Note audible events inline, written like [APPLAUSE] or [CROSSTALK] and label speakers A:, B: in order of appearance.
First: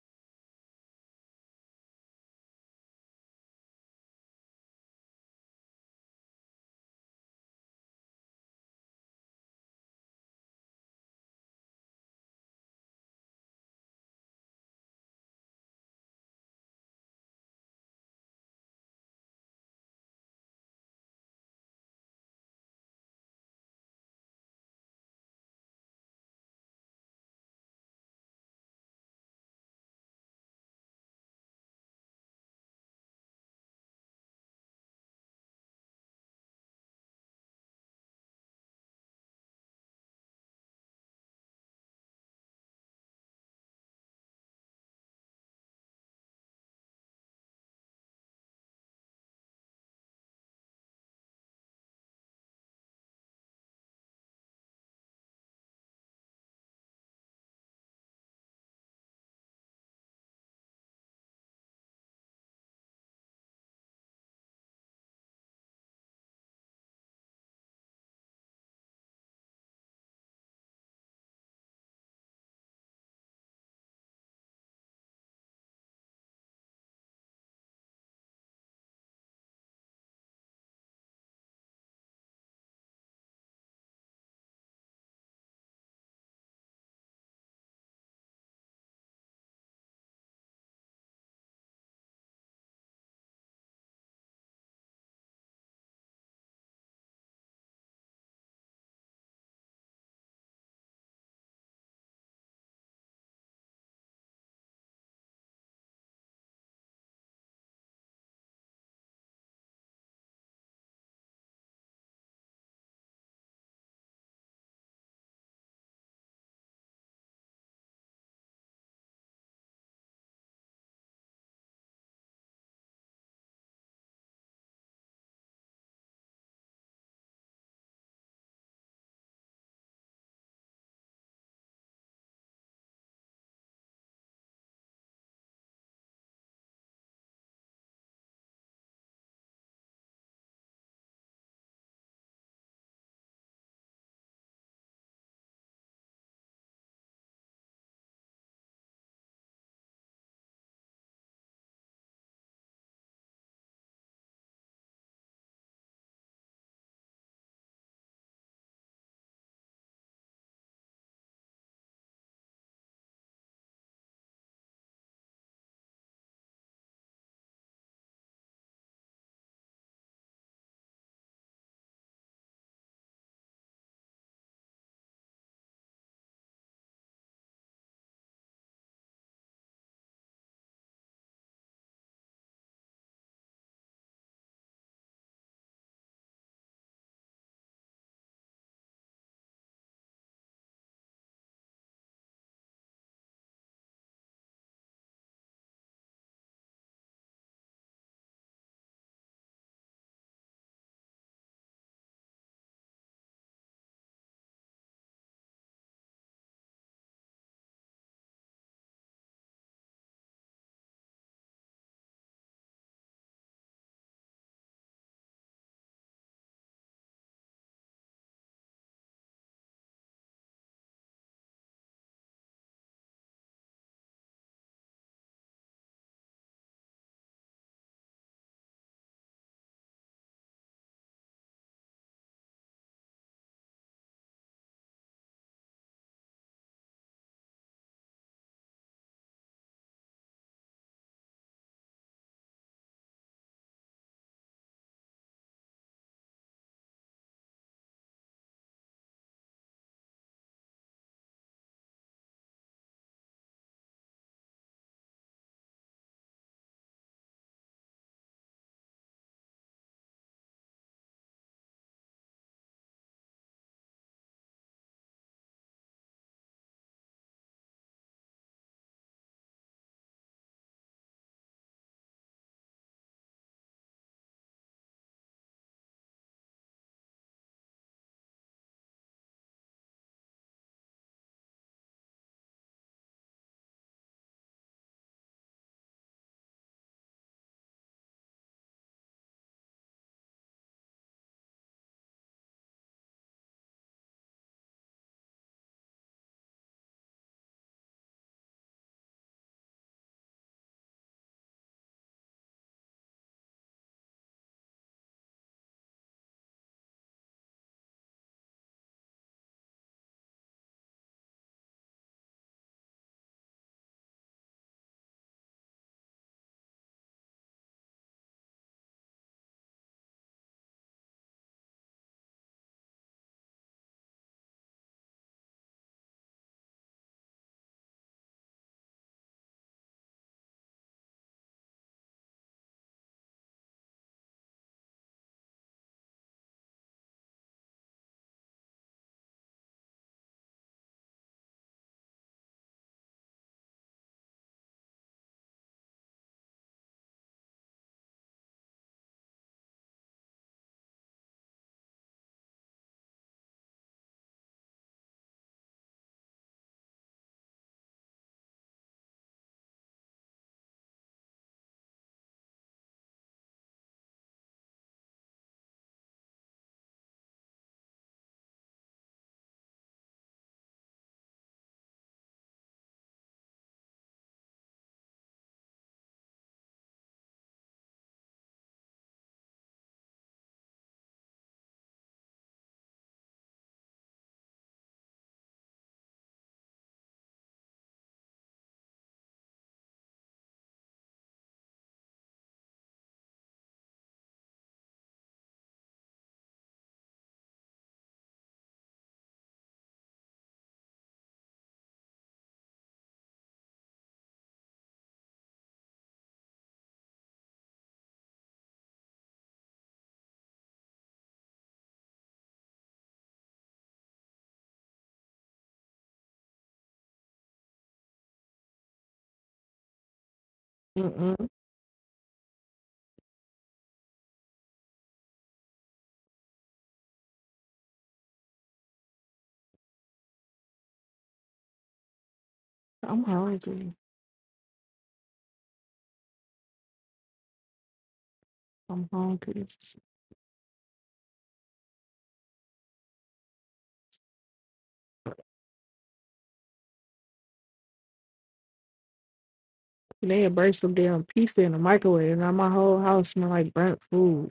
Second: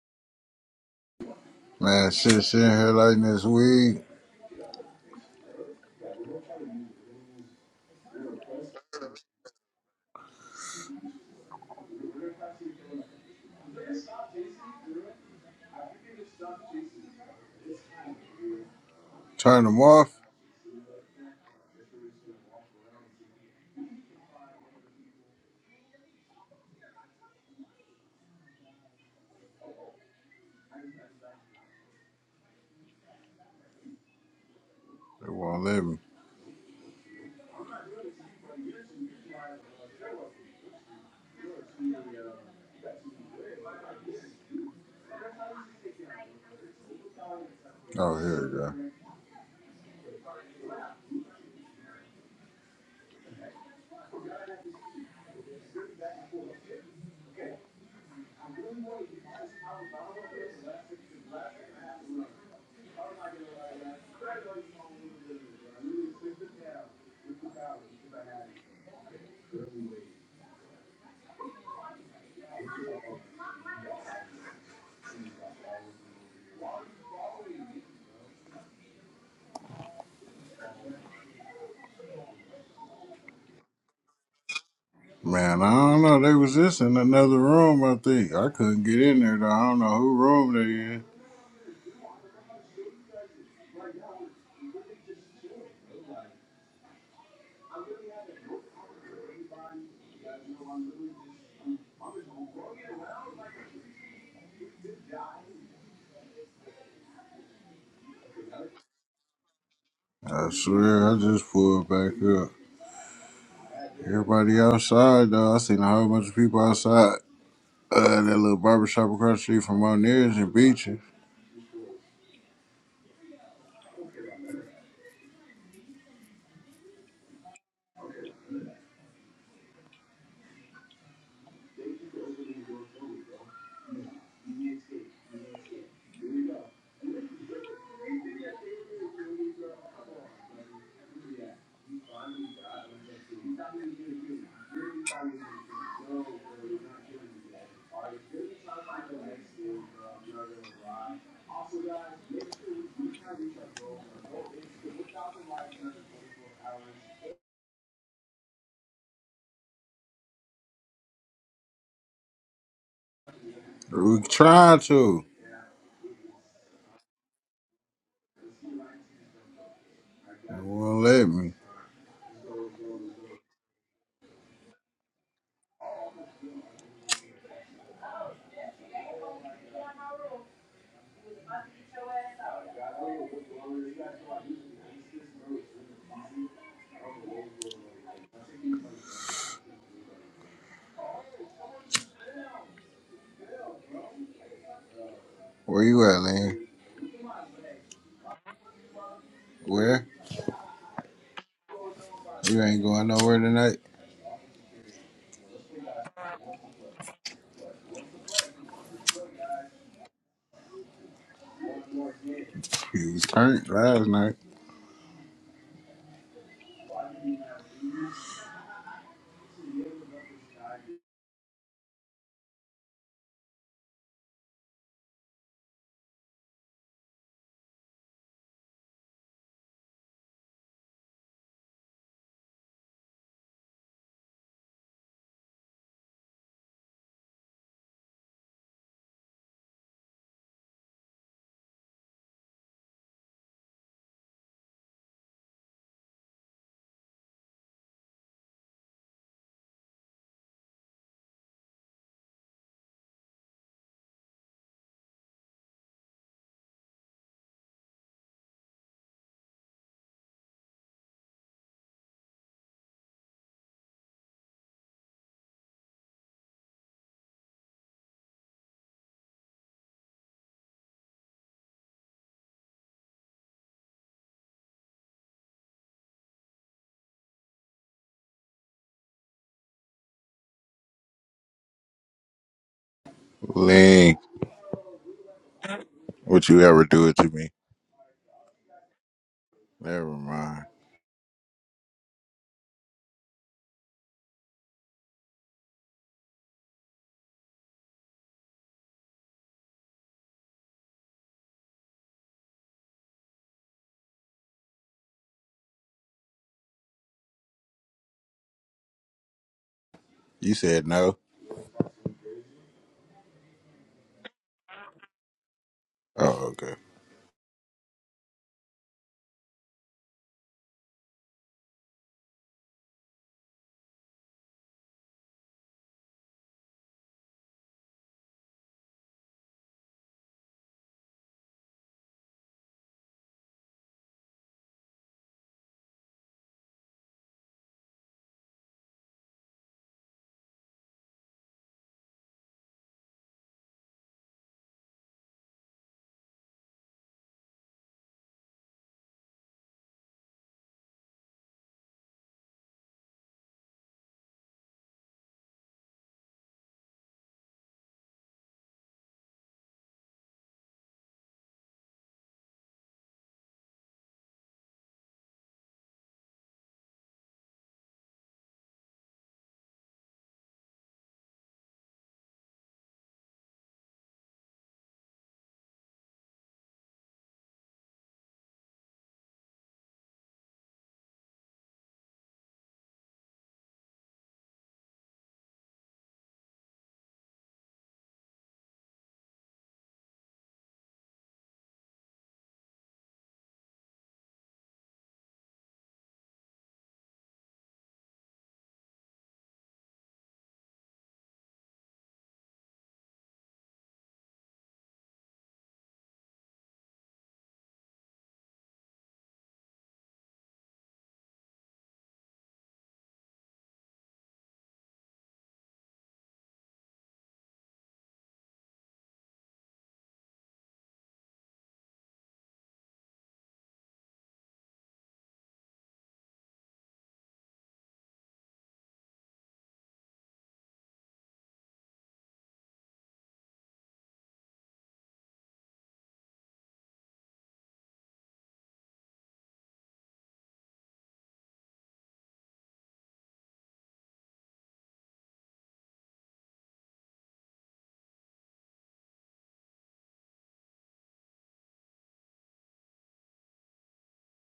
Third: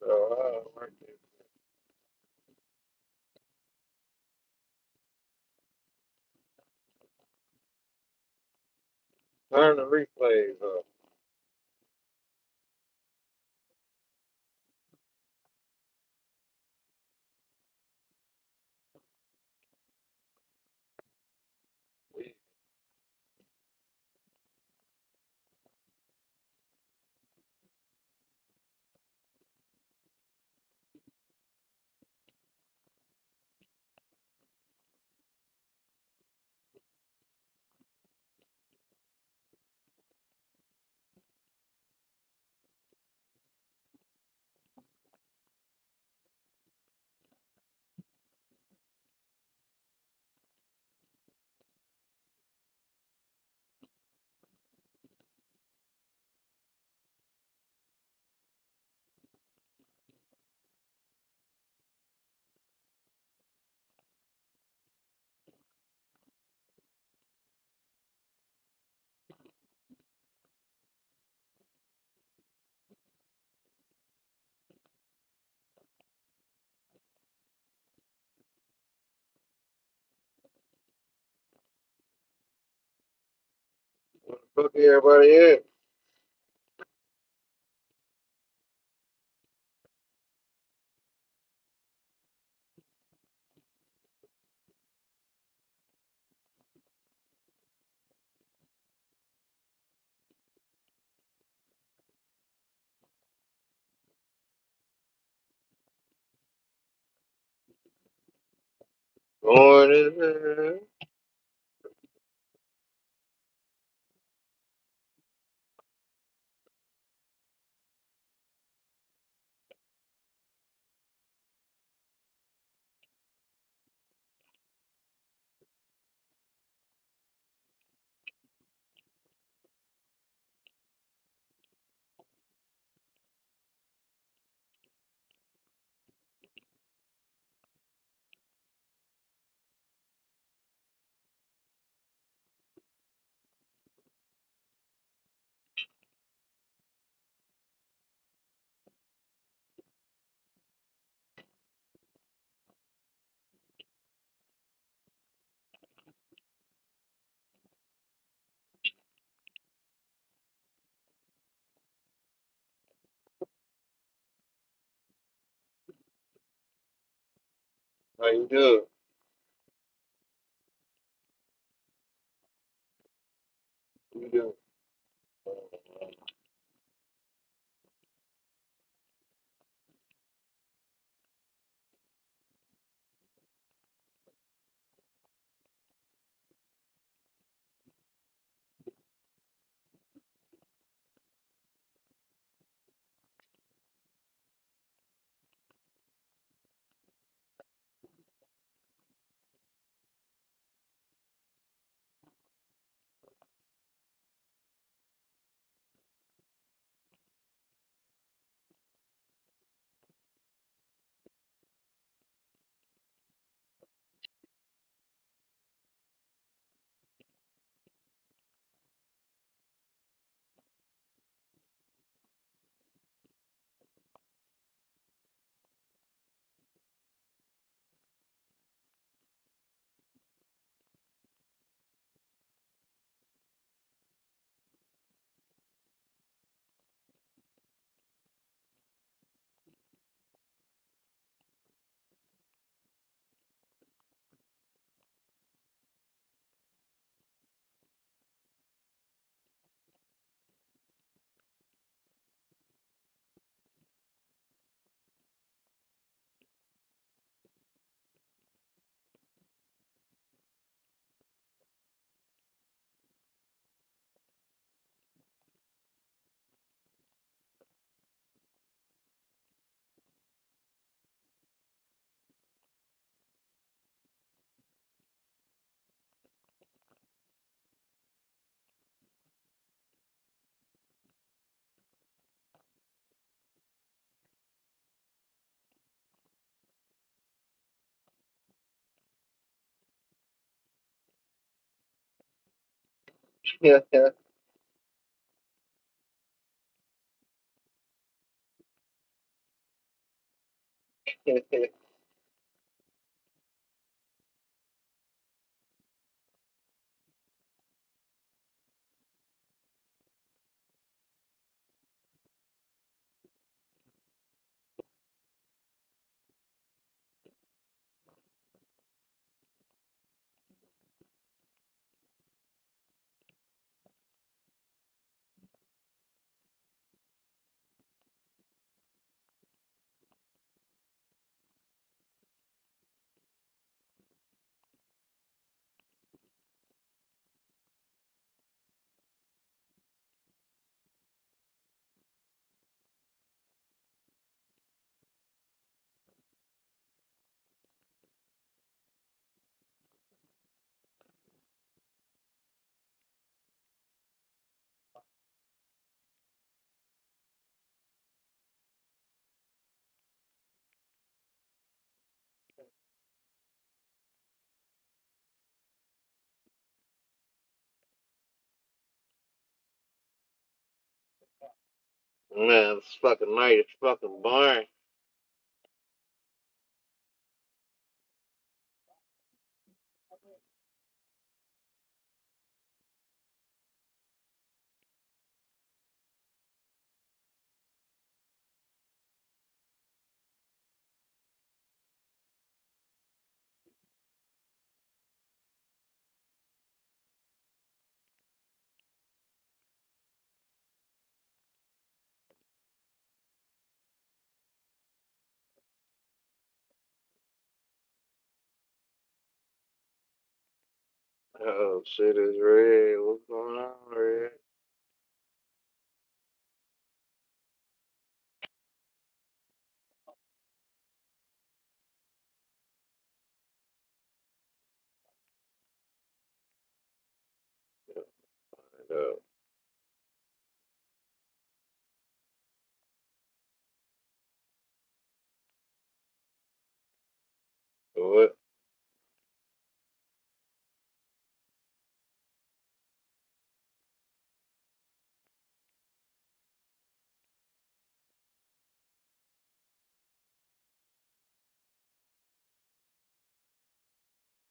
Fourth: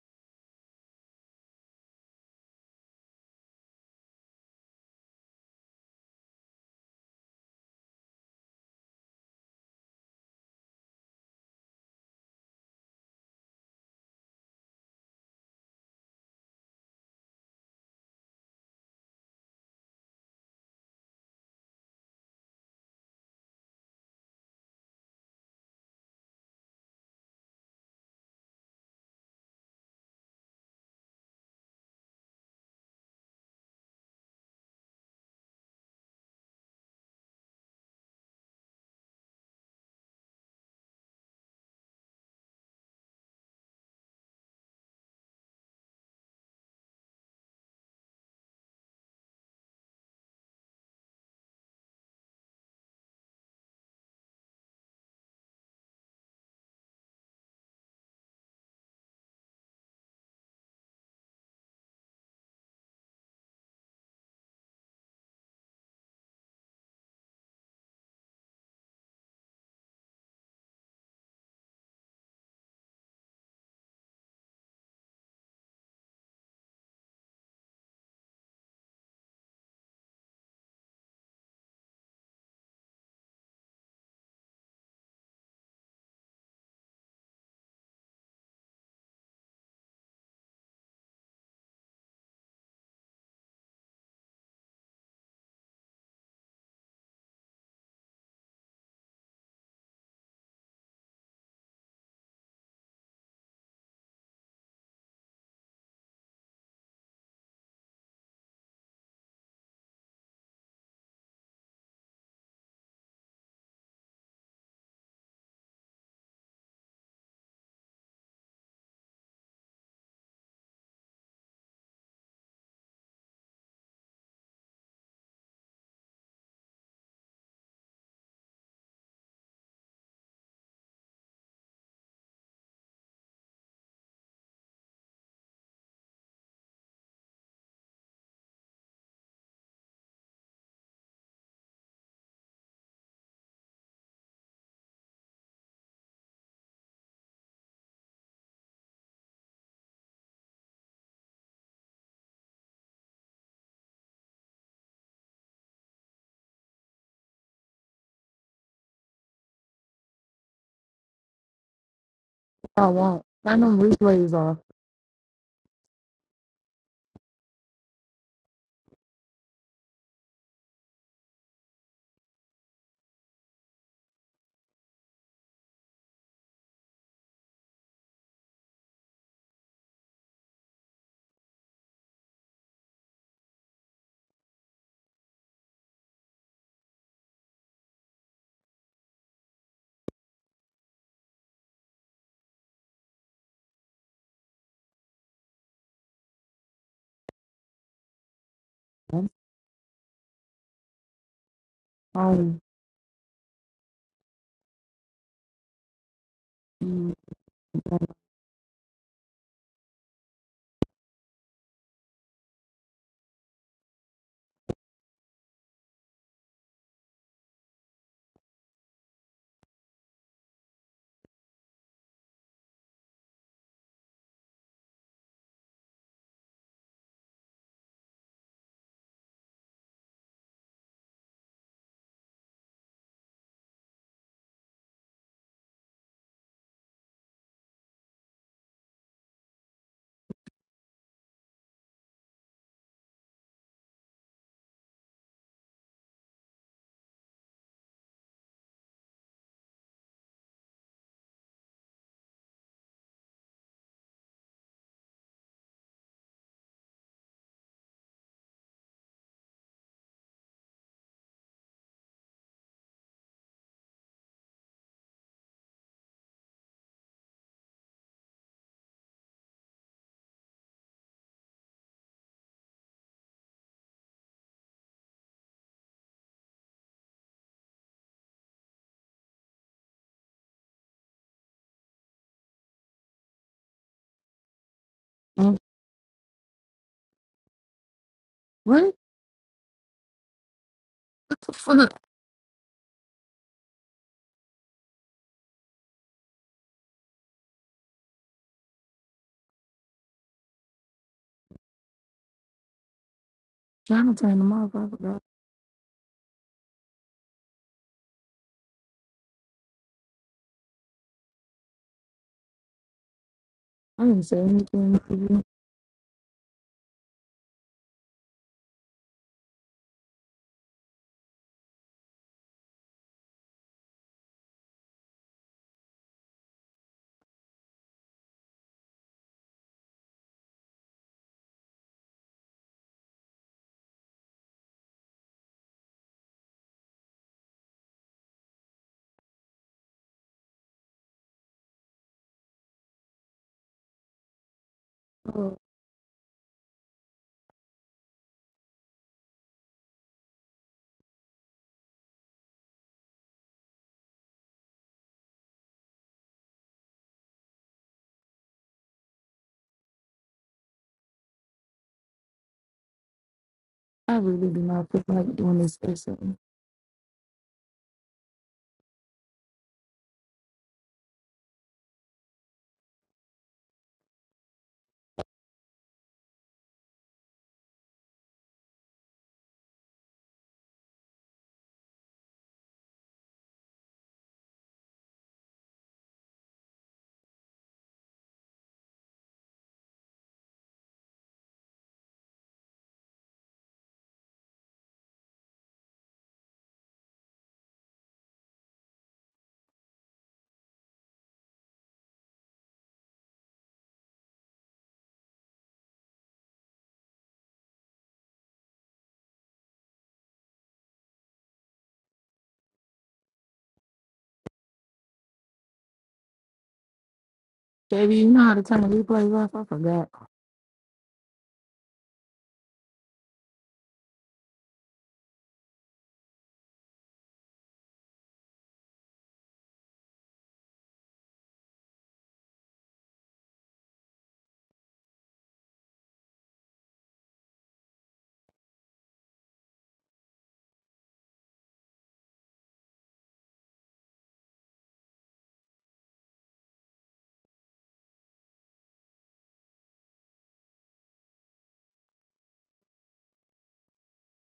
A: So uh, I like to
B: Man, shit, shit in here lighting this weed.
A: turn the replays off.
B: Turn them off. They won't let me. Oh, here we
A: What the fuck
B: go.
A: everybody
B: Man,
A: at?
B: I don't know. They was just in another room, I think. I couldn't get in there, though. I don't know who room they in.
A: Going in
B: I
A: there.
B: swear, I just pulled back up. Everybody outside, though. I seen a whole bunch of people outside. Uh, that little barber shop across the street from O'Neill's and Beaches.
C: I won't. Turn them
B: We
C: replays off.
B: tried to.
A: How you doing?
B: They won't let me.
A: You doing?
B: Where you at, Lynn? Where?
C: Um,
B: You ain't going nowhere tonight.
C: mm,
B: You was turned last night. Link,
C: mm.
B: would you ever do it to me?
C: what
B: Never mind.
C: the fuck?
A: [LAUGHS] Man,
C: Trying to turn them off. I forgot.
B: You said no.
C: I didn't say anything to you.
B: Oh, okay.
C: Oh, I really do not feel like doing this Or something.
A: it's fucking night. It's fucking barn. Oh, shit is red. What's going on, red?
C: Baby, you know how to turn the replays off? I forgot.
D: Mm-mm.
A: Uh,
D: I'm hungry.
A: what?
D: I'm hungry. They had burnt some damn pizza in the microwave, and now my whole house smell like burnt food.